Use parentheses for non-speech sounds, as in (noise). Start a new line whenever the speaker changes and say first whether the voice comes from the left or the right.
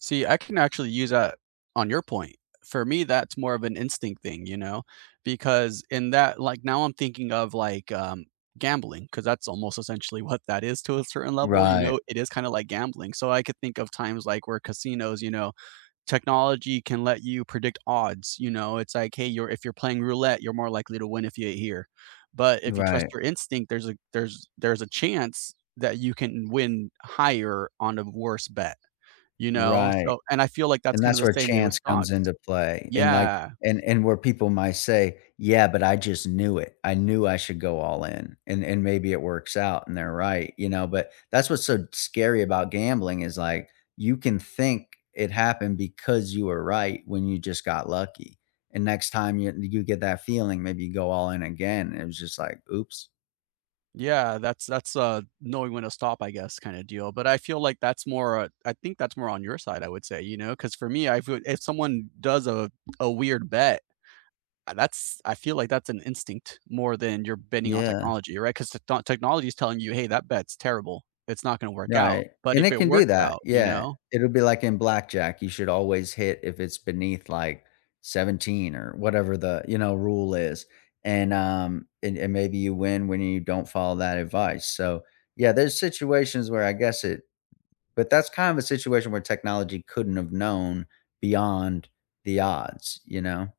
right: See, I can actually use that on your point. For me, that's more of an instinct thing, you know? Because in that like now I'm thinking of, like, um, gambling 'cause that's almost essentially what that is, to a certain level, you
left: Right.
right: know? It is kinda like gambling. So I could think of times, like, where casinos, you know technology can let you predict odds, you know, it's, like, "Hey, you're if you're playing roulette, you're more likely to win if you (unintelligible) here. But if you trust
left: Right.
right: your instinct, there's a there's there's a chance that you can win higher on a n worse bet, you know?
left: Right.
right: So and I feel like that's
left: And
right: kinda
left: that's
right: the
left: where
right: same way with
left: chance comes into
right: dogs.
left: play and, like
right: Yeah.
left: and and where people might say, "Yeah, but I just knew it. I knew I should go all in." And and maybe it works out and they're right, you know? But that's what's so scary about gambling is like, you can think it happened because you were right when you just got lucky. And next time you n you get that feeling, "Maybe go all in again." It was just like, "Oops."
right: Yeah. That's that's, uh, knowing when to stop, I guess, kinda deal. But I feel like that's more I think that's more on your side, I would say, you know, 'cause for me, I feel, e if someone does a a weird bet, a that's I feel like that's an instinct more than you're betting on
left: Yeah.
right: technology, right? 'Cause the techno technology's telling you, "Hey, that bet's terrible. It's not gonna work out.
left: Right.
right: But
left: And
right: if
left: it
right: it
left: can do
right: works
left: that.
right: out" you
left: Yeah.
right: know?
left: It'll be like in blackjack; you should always hit if it's beneath, like, 17 or whatever the, you know, rule is. And um, and and maybe you win when you don't follow that advice. So, yeah, there's situations where I guess it but that's kind of a situation where technology couldn't have known beyond the odds, you know?